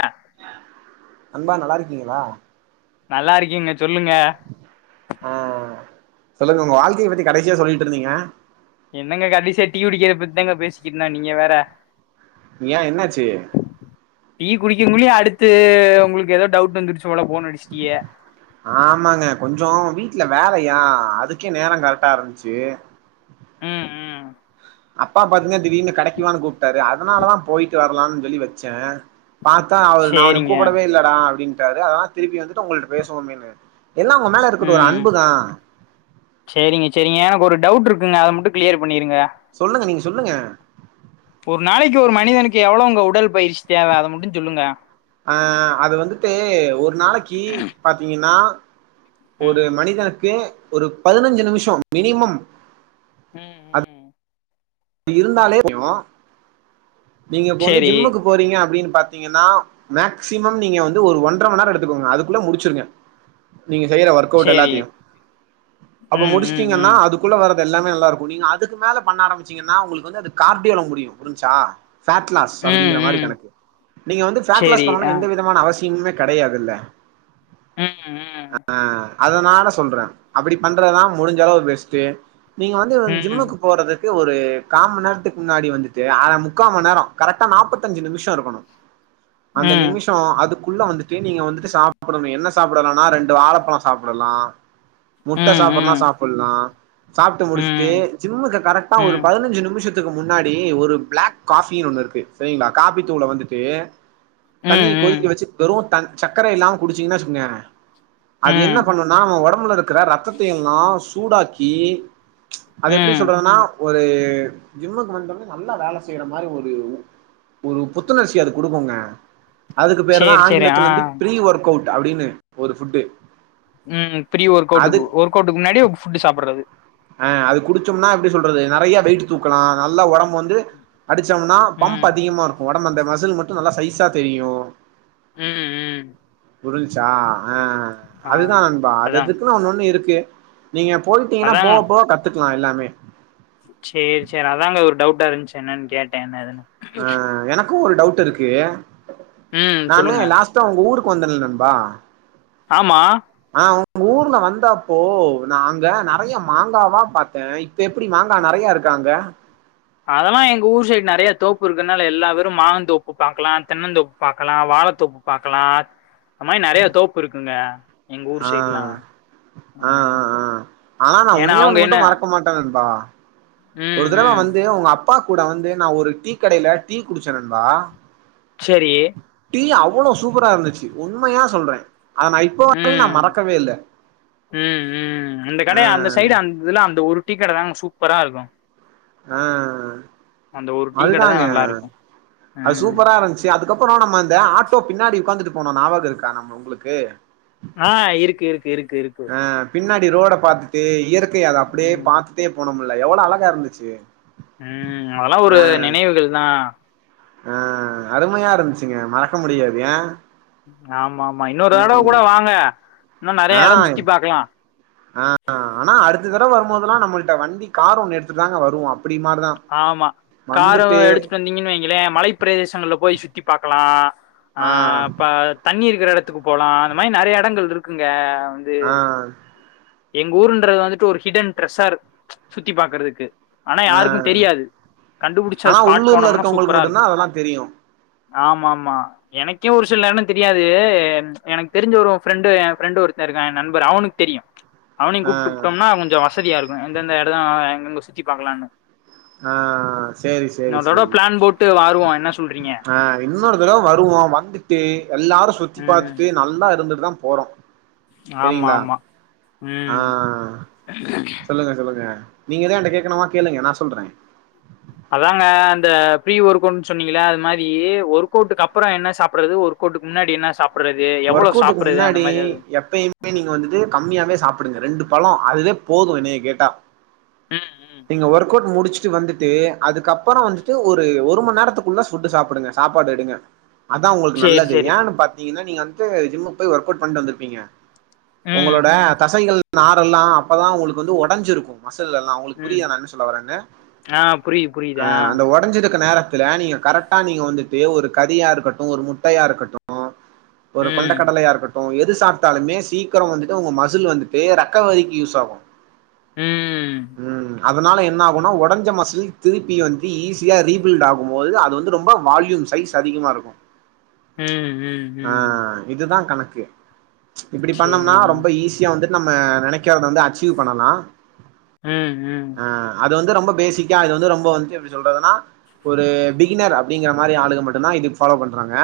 ஆ அன்பா நல்லா இருக்கீங்களா நல்லா இருக்கீங்க சொல்லுங்க ஆ சொல்லுங்க உங்க வாழ்க்கைய பத்தி கடைசியா சொல்லிட்டு இருந்தீங்க என்னங்க கடசியா டீ குடிக்கறதப் பத்தி தாங்க பேசிட்டு இருந்தோ நீங்க வேற ஏ என்னாச்சு டீ குடிக்குங்குள்ளயு அடுத்து உங்களுக்கு ஏதோ டவுட் வந்துருச்சு போல போணு அடிச்சிட்டீயே ஆமாங்க கொஞ்சோ வீட்டுல வேலையா அதுக்கே நேரோ கரெக்டா இருந்துச்சு ம் ம் அப்பா பாத்தீங்கன்ன திடீனு கடக்குவான்னு கூப்பிட்டாரு அதனாலதா போயிட்டு வரலான்னு சொல்லி வச்சே பாத்தா அவரு நா உனய சேரிங்க கூப்பிடவே இல்லடா அப்டின்னுட்டாரு அதனால திருப்பி வந்துட்டு உங்கள்டிட்ட பேசுவோமேன்னு எல்லா உங்க மேல இருக்கற ஒரு ம் அன்புதா சேரிங்க சேரிங்க எனக்கு ஒரு டவுட் இருக்குங்க அத மட்டு கிளியர் பண்ணிருங்க சொல்லுங்க நீங்க சொல்லுங்க ஒரு நாளைக்கு ஒரு மனிதனுக்கு எவ்வளவுங்க உடல் பயிற்சி தேவை அத மட்டு சொல்லுங்க அ அது வந்துட்டு ஒரு நாளைக்கி பாத்தீங்கன்னா ஒரு ம் மனிதனுக்கு ஒரு பதினஞ்சு நிமிஷம் மினிமம் ம் ம் இருந்தாலே [unintelligible] நீங்க இப்ப வந்து சேரி ஜிம்முக்கு போறீங்க அப்டின்னு பாத்தீங்கன்னா மேக்சிமம் நீங்க வந்து ஒரு ஒன்றரை மணி நேரோ எடுத்துக்கோங்க அதுக்குள்ள முடிச்சிருங்க நீங்க செய்யற ஒர்க் கவுட் சேரி எல்லாத்தையு அப்ப ம் ம் முடிச்சிட்டீங்கன்னா ம் அது க்குள்ள வர்றது எல்லாமே நல்லா இருக்கு நீங்க அதுக்கு மேல பண்ண ஆரம்பிச்சீங்கன்னா உங்களுக்கு வந்து அது கார்டியோல முடியு புரிஞ்சா ஃபேட்லாஸ் ம் அப்டிங்கிற மாரி ம் கணக்கு நீங்க வந்து ஃபேட்லாஸ் சேரி பண்ண ஆ எந்த விதமான அவ சிமே கிடையாதுல்ல ம் ம் ஆ அதனால சொல்றே அப்டி பண்றதுதா முடிஞ்ச அளவு பெஸ்ட்டு நீங்க வந்து ம் ஜிம்முக்கு போறது இது ஒரு கா மணி நேரத்துக்கு முன்னாடி வந்துட்டு அர முக்கா மணி நேரோ கரெக்டா நாற்பத்தஞ்சு நிமிஷோ இருக்கணு ம் அந்த ம் நிமிஷோ அதுக் குள்ள வந்துட்டு நீங்க வந்துட்டு சாப்புடணு என்ன சாப்டலானா ரெண்டு வாழப்பழ சாப்டலா முட்ட சாப்புன்னா ம் சாப்புல்லா சாப்ட்டு முடிச்ட்டு ம் ஜிம்முக்கு கரெக்டா ஒரு ம் பதினஞ்சு நிம் மிஷத்துக்கு முன்னாடி ஒரு பிளாக் காஃபி ஒண்ணு இருக்கு சரிங்ளா காப்பி தூள வந்துட்டு ம் தண்ணிய ம் கொதிக்க வச்சு வெறு த சக்கர இல்லாம குடிச்சீங்ன்னா சொன்ன அது ம் என்ன பண்ணுனா நம்ம ஒடம்புல இருக்கிற ரத்தத்த எல்லா சூடாக்கி அது எப்டி ம் சொல்றதுனா ஒரு ஜிம்முக்கு வந்தோனே நல்லா வேல செய்ற மாரி ஒரு ஒரு புத்துணர்ச்சிய அது குடுக்குங்க அதுக்கு பேரு தா சேரி சேரி ஆ ஆங்கிலத்துலந்து ஃப்ரீ ஒர்க் அவுட் அப்டின்னு ஒரு ஃபுட்டு ம் ஃப்ரீ அது ஒர்க்கவுட்டுக்கு ஒர்க் அவுட்டுக்கு முன்னாடி ஃபுட்டு சாப்புறது அ அது குடிச்சோம்னா எப்டி சொல்றது நறைய வெயிட்டு தூக்கலா நல்ல ஒடம்பு வந்து அடிச்சம்னா பம்ப் ம் அதிகமா இருக்கு ஒடம்பு அந்த மசில் மட்டு நல்லா சைஸா தெரியு ம் ம் புரிண்ச்சா ஆ ஆ அதுதா நண்பா அதா அதததுக்குனு ஒன்னு ஒன்னு இருக்கு நீங்க போய்ட்டீங்னா அதாங்க போக போக கத்துக்லா எல்லாமே சேர் சேரி அதாங்க ஒரு டவுட்டா இருன்ச்சு என்னன் கேட்டே என்ன ஏதுன்னு ஆ எனக்கு ஒரு டவுட் இருக்கு ம் நானு சொல்லுங்க லாஸ்ட் டா உங்க ஊருக்கு வந்தல் நண்பா ஆமா ஆ உங்க ஊர்ல வந்தாப்போ நா அங்க நறைய மாங்காவா பாத்தே இப் இப்ப எப்டி மாங்கா நறைய இருக்கா அங்க அதெல்லா எங்க ஊர் சைடு நறைய தோப்பு இருக்கனால எல்லாவெறும் மாந்தோப்பு பாக்லா தென்னந்தோப் பாக்லா வாழத்தோப்பு பாக்லா அந் மாரி நறைய தோப்பு இருக்குங்க எங்க ஊர் சைட்லா அ அ ம் அ ஆனா நா ஏன்னா ஒன்னே அவுங்க ஒண்ணு என்ன மட்டு மறக்க மாட்ட நண்பா ம் ஒரு தடவ ம் வந்து உங்க அப்பா கூட வந்து நா ஒரு டீ கடைல டீ குடிச்ச நண்பா செரி டீ அவ்ளோ சூப்பரா இருந்துச்சு உண்மையா சொல்றே அத நா இப் ம் ம் ம் அந்த ஆ கடய அந்த சைடு அந் இதுல அந்த ஒரு டீ கட தாங்க சூப்பரா இருக்கோ ஆ அந்த ஒரு டீ கடை தா அதுதாங்க நல்லா இருக்கு அது ம் சூப்பரா இருந்ச் தே அதுக்கப்புறோ நம்ம இந்த ஆட்டோ பின்னாடி உக்காந்துட்டு போனோ நாவகோ இருக்கா நம்ம உங்குளுக்கு ஆ இருக் இருக் இருக் இருக் ஆ பின்னாடி ரோட பாத்துட்டு இயற்கய அத அப்டியே ம் பாத்துட்டே போனோமுல எவ்ளோ அழகா இருந்துச்சு ம் அதுலா ஆ ஒரு நினைவுகள் தா ஆ அருமையா இருந்ச்சுங்க மறக்க முடியாது ஏன் ஆமா ஆமா இன்னொரு தடவ கூட வாங்க இன்னு ஆ நெறைய எடோ சுத்தி பாக்கலா ஆ ஆ ஆனா அடுத்த தடவ வரும்போதுலா நம்மள்ட்ட வண்டி கார் ஒன்னு எடுத்துட் தாங்க வருவோ அப்டி மாரிதா ஆமா காரவ வந்துட்டு எடுத்துட்டு வந்தீங்கன் வை ங்ளே மலைப் பிரதேசங்கள்ல போய் சுத்தி பாக்லா ஆ ப தண்ணி இருக்கிற எடத்துக்கு போலா அந்த மாரி நறைய எடங்கள் இருக்குங்க வந்து ஆ எங்க ஊருன்றது வந்துட்டு ஒரு ஹிடன் ட்ரெஷார் சுத்தி பாக்றதுக்கு ஆனா ஆ யாருக்கும் தெரியாது கண்டுபுடிச்ச ஆனா அது ஸ்பாட் உள்ளூர்ல போனம்னா இருக்கவங்களுக்கு சூப்பரா இருக்கு மட்டுந்தா அதெல்லா தெரியு ஆமாமா எனக்கே ஒரு சில எடம் தெரியாது எனக்கு தெரிஞ்ச ஒரோ ஃப்ரெண்டு எ ஃபிரண்டு ஒருத்த இருக்கா எ நண்பர் அவனுக்கு தெரியு அவனயு ஆ கூப்ட்டுப்டோம்னா கொஞ்ச வசதியா இருக்கு எந்தெந்த எட எங்கங்க சுத்தி பாக்கலான்னு ஆ சேரி அதோட பிளான் போட்டு வாருவோ என்ன சொல்றீங்க அ இன்னொரு தடவ வருவோ வந்துட்டு எல்லாரு சுத்தி ம் பாத்துட்டு நல்லா இருந்துட்டு தா போறோ ஆமா செரிங்ளா ஆமா ஆ ம் சொல்லுங்க சொல்லுங்க நீங்க எது என்ட்ட கேக்கணுமா கேளுங்க நா சொல்றே அதாங்க அந்த ஃப்ரீ ஒர்க்குன் சொன்னீங்கல அது மாரி ஒர்க்கவுட்டுக்கு அப்பற என்ன சாப்புட்றது ஒர்க் கவுட்டுக்கு முன்னாடி என்ன சாப் ஒர்க்கவுட்டுக்கு முன்னாடி எப்பையுமே நீங்க வந்துட்டு கம்மியாவே சாப்டுங்க ரெண்டு பழ அதுவே போது என்னைய கேட்டா ம் ம் நீங்க ம் ஒர்க்கவுட் முடிச்சு சச்சு வந்துட்டு அதுக்கப்பற ம் வந்துட்டு ஒரு ஒரு மண் நேரத்துக்குள்ள ஃபுட்டு சாப்டுங்க சாப்பாடு எடுங்க அதா உங்களுக்கு சேரி நல்லது சேரி ஏன்னு பாத்தீங்கனா நீங்க வந்துட்டு ஜிம்முக்கு போய் ஒர்க்கவுட் பண்ட்டு வந்திருப்பீங்க ம் ஒங்களோட தசைகள் நாரெல்லா அப்பதா உங்களுக்கு வந்து ஒடஞ்சிருக்கு மசுல் எல்லா உங்களுக்கு ம் புரியுதா நா என்ன சொல்ல வரன்னு ஆ புரியுது புரியுது அ ஆ அந்த ஒடஞ்சிருக்க நேரத் துல நீங்க கரெக்டா நீங்க வந்துட்டு ஒரு கறியா இருக்கட்டு ஒரு முட்டையா இருக்கட்டு ஒரு கொண்ட ம் கடலையா இருக்கட் டு எது சாப்டாலுமே சீக்கர வந்துட்டு உங்க மசுல் வந்துட்டு ரெக்கவரிக்கு யூஸ் ஆகு ம் ம் அதனால என்ன ஆகுனா ஒடஞ்ச மசுல் திருப்பி வந்து ஈஸியா ரீபில்ட் ஆகும் போது அது வந்து ரொம்ப வால்யூம் சைஸ் அதிகமா இருக்கு ம் ம் ம் ஆ இதுதா கணக்கு இப்டி பண்ணம்னா சேரி ரொம்ப ஈஸி யா வந்துட்டு நம்ம நெனைக்காதத வந்து அச்சீவ் பண்ணலா ம் ம் ஆ அது வந்து ரொம்ப பேசிக்கா அது வந்து ரொம்ப வந்துட்டு எப்டி சொல்றதுனா ஒரு பிகினர் அப்டிங்கிற மாரி ஆளுங்க மட்டுந்தா இதுக்கு ஃபாலோ பண்றாங்க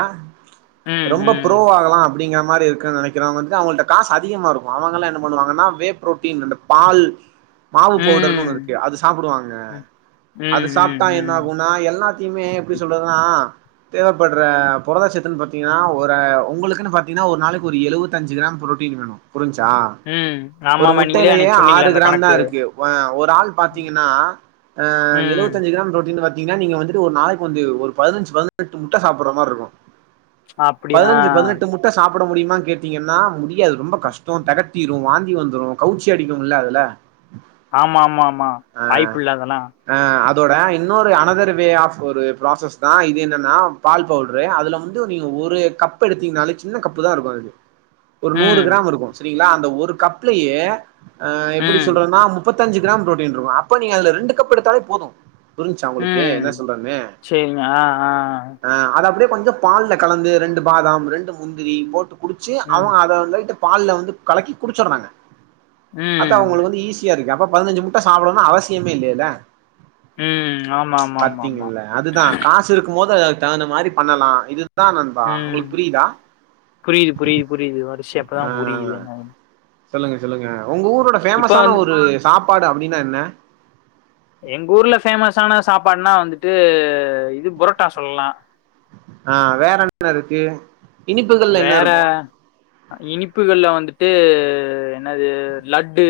ம் ரொம்ப ம் ப்ரோவாகலா அப்டிங்கிற மாரி இருக்க நெனைக் கிறவ்ங்க வந்துட்டு அவ்ங்கள்ட்ட காசு அதிகமா இருக்கு அவங்கலா என்ன பண்ணுவாங்கன்னா வே புரோட்டின் அந்த பால் மாவு பவுடர்னு ஒன்னு ம் இருக்கு அது சாப்டுவாங்க ம் அது ம் ம் சாப்ட்டா என்ன ம் ஆகுனா எல்லா த்துமே எப்டி சொல்றதுனா தேவப்பட்ற பொரதச்சத்துன் பாத்தி ஏனா ஒரு உங்களுக்குன்னு பாத்தீங்கனா ஒரு நாளைக்கு ஒரு எழுவத்தஞ்சு கிராம் புரோட்டீன் வேணு புரிஞ்ச்சா ம் ஒரு ஆமாமா நீங்களே முட்டைலயே அன்னைக்கு ஆறு சொன்னீங்களே அந்த கிராம் தா கணக்கு இருக்கு வ ஒரு ஆள் பாத்தீங்கனா அ ம் எழுவத்தஞ்சு கிராம் புரோட்டீனு வர் தீங்னா நீங்க வந்துட்டு ஒரு நாளைக்கு வந்து ஒரு பதினஞ்சு பதினெட்டு முட்ட சாப்புட்ற மார்ருக்கு அப்டியா பதினஞ்சு பதினெட்டு முட் முட்ட சாப்புட முடியுமானு கேட்டீங்கனா முடியாது அது ரொம்ப கஷ்ட தெகட்டிரு வாந்தி வந்துரு கவுச்சி அடிக்குல்ல அதுல ஆமா ஆமா ஆமா வாய்ப்பில்ல அதெல்லா அ அதோட இன்னொரு அனதர் வே ஆஃப் ஒரு ப்ராசஸ் தா இது என்னன்னா பால் பவ்ட்ரு அதுல வந்து நீங்க ஒரு கப் எடுத்தீங்கனாலே சின்ன கப்பு தா இருக்கு அது ஒரு நூறு ம் கிராம் இருக்கு செரிங்ளா அந்த ஒரு கப்லயே அ எப்டி ம் சொல்றன்னா முப் முப்பத்தஞ்சு கிராம் புரேட்டின் இருக்கு அப்ப நீங்க அதுல ரெண்டு கப் எடுத்தாலே போது புரிஞ்ச்சா உங்களுக்கு ம் என்ன சொல்றன்னு சேரிங்க ஆ ஆ ஆ அத அப்டியே கொஞ்ச பால்ல கலந்து ரெண்டு பாதாம் ரெண்டு முந்திரி போட்டு குடிச்சி அவ ம் அத லைட்டா பால்ல வந்து கலக்கி குடிச்சிட்றாங்க அதா ம் அவுங்களுக்கு வந்து ஈசி தியா இருக்கே அப்ப பதினஞ்சி முட்ட சாப்படனு அவசியமே இல்லேல ம் ஆமா ஆமா ஆமா ஆமா பாத்தீங்கல்ல அதுதா காசு இருக்குமோது அதுக்கு தகுந்த மாரி பண்ணலா இது ம் புரிது புரிது புரிது வரிஸ்யா இப்பதா ஆ புரிது என்னனு சொல்லுங்க சொல்லுங்க உங்க ஊரோட இப்ப ஃபேமஸான வந்து ஒரு சாப்பாடு அப்டினா என்ன எங்க ஊர்ல ஃபேமஸான சாப்பாட்னா வந்துட்டு இது புரோட்டா சொல்லலா ஆ வேற என்ன இருக்கு இனிப்புகள்ல என்ன வேற இருக்கு இனிப்புகள்ல வந்துட்டு என்னது லட்டு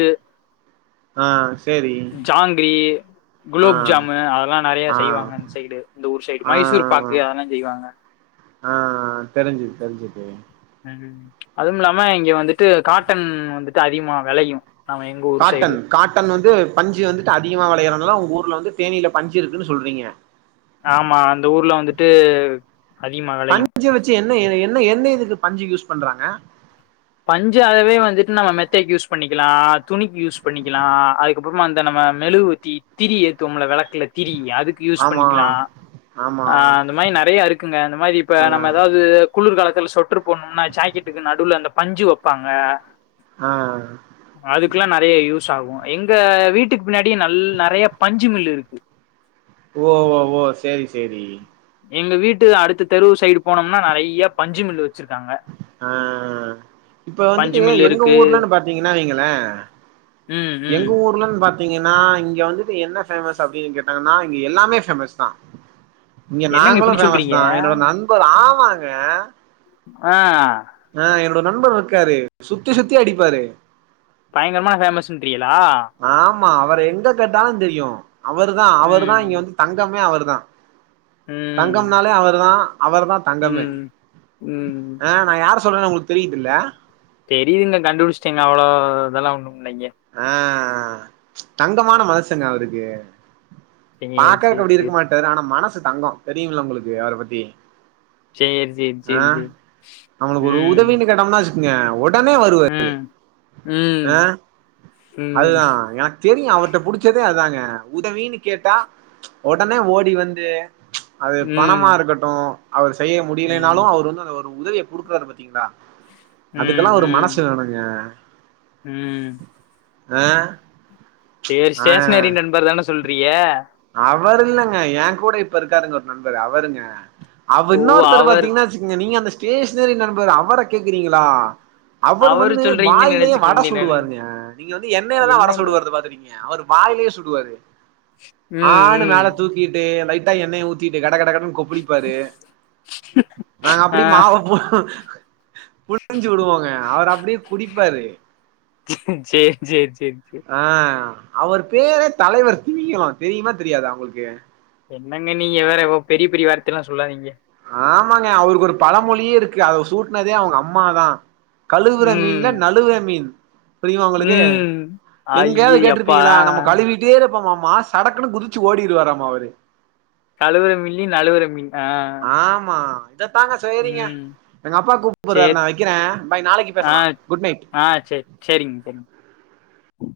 ஆ சேரி ஜாங்கிரி ஆ குலாப்ஜாமு அதலா நெறைய ஆ செய்வாங்க இந் சைடு இந்த ஊர் சைடு ஆ மைசூர்பாக்கு அதெல்லா செய்வாங்க ஆ ஆ தெரிஞ்சுது தெரிஞ்சுது ம் அதும் இல்லாம இங்க வந்துட்டு காட்டன் வந்துட்டு அதிகமா வெளையு நம்ம எங்க ஊர் சைடு காட்டன் காட்டன் வந்து பஞ்சு வந்துட்டு அதிகமா வெளையறதுனால உங் ஊர்ல வந்து தேனில பஞ்சு இருக்குனு சொல்றீங்க ஆமா அந்த ஊர்ல வந்துட்டு அதிகமா வெளையு பஞ்சு வச்சு என்ன இத என்ன என்ன இதுக்கு பஞ்சு யூஸ் பண்றாங்க பஞ்சு அதவே வந்துட்டு நம்ம மெத்தைக் யூஸ் பண்ணிக்குலா துணிக்கு யூஸ் பண்ணிக்குலா அதுக்கப்புற்மா அந்த நம்ம மெழுவு த்தி திரி ஏத்துவம்ல வெளக்குல திரி அது க்கு யூஸ் ஆமா பண்ணிக்குலா ஆமா ஆ அந்த மாரி நெறையா இருக்குங்க அந்த மாரி இப்ப ஆ நம்ம எதாவ்து குளிர்காலத்துல சொட்ரு போட்னும்னா ஜாக்கெட்டுக்கு நடுல அந்த பஞ்சு வப்பாங்க ஆ அதுக்குலா நெறைய யூஸாகு எங்க வீட்டுக்கு பின்னாடி நல் நெறைய பஞ்சு மில் இருக்கு ஓ ஓ ஓ சேரி சேரி எங்க வீட்டு அடுத்த தெருவு சைடு போனம்னா நெறைய பஞ்சு மில்லு வச்சிருக்காங்க ஆ இப்ப பஞ்சு வந்துட்டு மில்லு எங்க இருக்கு ஊர்லனு பாத்தீங்கனா வைங்கள ம் எங்க ம் ஊர்லன்பாத் தீங்கனா இங்க வந்துட்டு என்ன பேமஸ் அப்டினு கேட்டாங்கனா இங்க எல்லாமே பேமஸ்தா இங்க என்னங்க நாங்களு இப்டி சொல்றீங்க பேமஸ்தா என்னோட நண்பர் ஆமாங்க ஆ ஆ என்னோட நண்பர் இர்க்காரு சுத்தி சுத்தி அடிப்பாரு பயங்கரமான ஃபேமஸ்ன்றியளா ஆமா அவர எங்க கேட்டாலு தெரியு அவரு தா அவரு தா இங்க ம். வந்து தங்கமே அவரு தா ம். தங்கம்னாலே அவரு தா அவரு தா தங்கமே ம். ம். ஆ நா யார சொல்றேனு உங்ளுக் தெரிதுல தெரியுது நா கண்டுபிடிச்டேங்க அவுளோ இதெல்லா ஒன்னுமில்லைங்க ஆ தங்கமான மனசுங்க அவருக்கு சரி, பாக்கற்க்கு சரி, அப்டி இருக்க சரி. மாட்டாரு ஆனா மனசு தங்கோ தெரியும்ல உங்களுக்கு அவர பத்தி சரி, சரி, அ சரி, சரி. நமளுக்கு ஒரு ம். உதவினு கேட்டம்னா வச்சுக்கிங்க ஒ டனே வருவாரு ம். அ ம். ம். அதுதா எனக் தெரியு அவர்ட்ட புடிச்சதே அதாங்க உதவினு கேட்டா ஒடனே ஓடி வந்து அது பணமா ம். இருக்கட்டு அவர் செய்ய முடியலேனாலு ம். அவர் வந்து அந்த ஒரு உதவிய குடுக்குறாரு பாத்தீங்ளா ம். அதுக்கெல்லா ஒரு மனசு ம். வேணுங்க ம் அ சேரி ஸ்டேஷ்னரி நண்பர் தான சொல்றீய அவர் இல்லங்க ஏன் கூட இப்ப இருக்காருங்க ஒர் நண்பர் அவருங்க அவ ஓ! இன்னொருத்தர அவர் பாத்தீங்னா ச்சு நீங்க அந்த ஸ்டேஷ்னரி நண்பர் அவர கேக்குறீங்களா அவரு வந்து சொல்றீங்கன்னு வாயிலயே நெனச்சுட்டு வட இருந்தேன் நானு. சுடுவாருங்க நீங்க வந்து எண்ணெய்ல தா வட என்னங்க? சுடுவறத பாத்துருக்கீங்க அவரு வாயிலே சுடுவாரு ஆ ம். னு ம். மேல தூக்கிட்டு லைட்டா எண்ணய ஊத்திட்டு கட கட கடன்னு கொப்பிளிப்பாரு அ ஆ அப்டி மாவ போ புழுஞ்சி விடுவோங்க அவரு அப்டியே குடிப்பாரு சேரி சேரி சேரி சேரி ஆ அவர் பேரே தலைவர் திமிங்கலோ தெரியுமா தெரியாத உங்களுக்கு என்னங்க நீங்க வேற பெரிய பெரிய வார்த்தல்லா சொல்லாதீங்க ஆமாங்க அவருக்கு ஒரு பழ மொழியே இருக்கு அத சூட்னதே அவுங்க அம்மாதா கழுவுற மீன்ல ம். நழுவுற மீன் புரியுமா உங்களுக்கு ம் ஐய எங்கேயாது யப்பா கேட்டிருப்பீங்ளா நம்ம கழுவி அப்டியை இருப்பமாமா சடக்குன்னு குதிச்சு ஓடிடுவாரம்மா அவரு கழுவுர மீன்லயும் நழுவுர மீன் ஆ ஆமா இத தாங்க செய்ரிங்க ம் எங்க அப்பா கூப்புட்றாரு சேர் நா வெக்கிறே பாய் நாளைக்கு ஆ பேசலா குட் நைட் ஆ செரி சேரிங்க சேரிங்க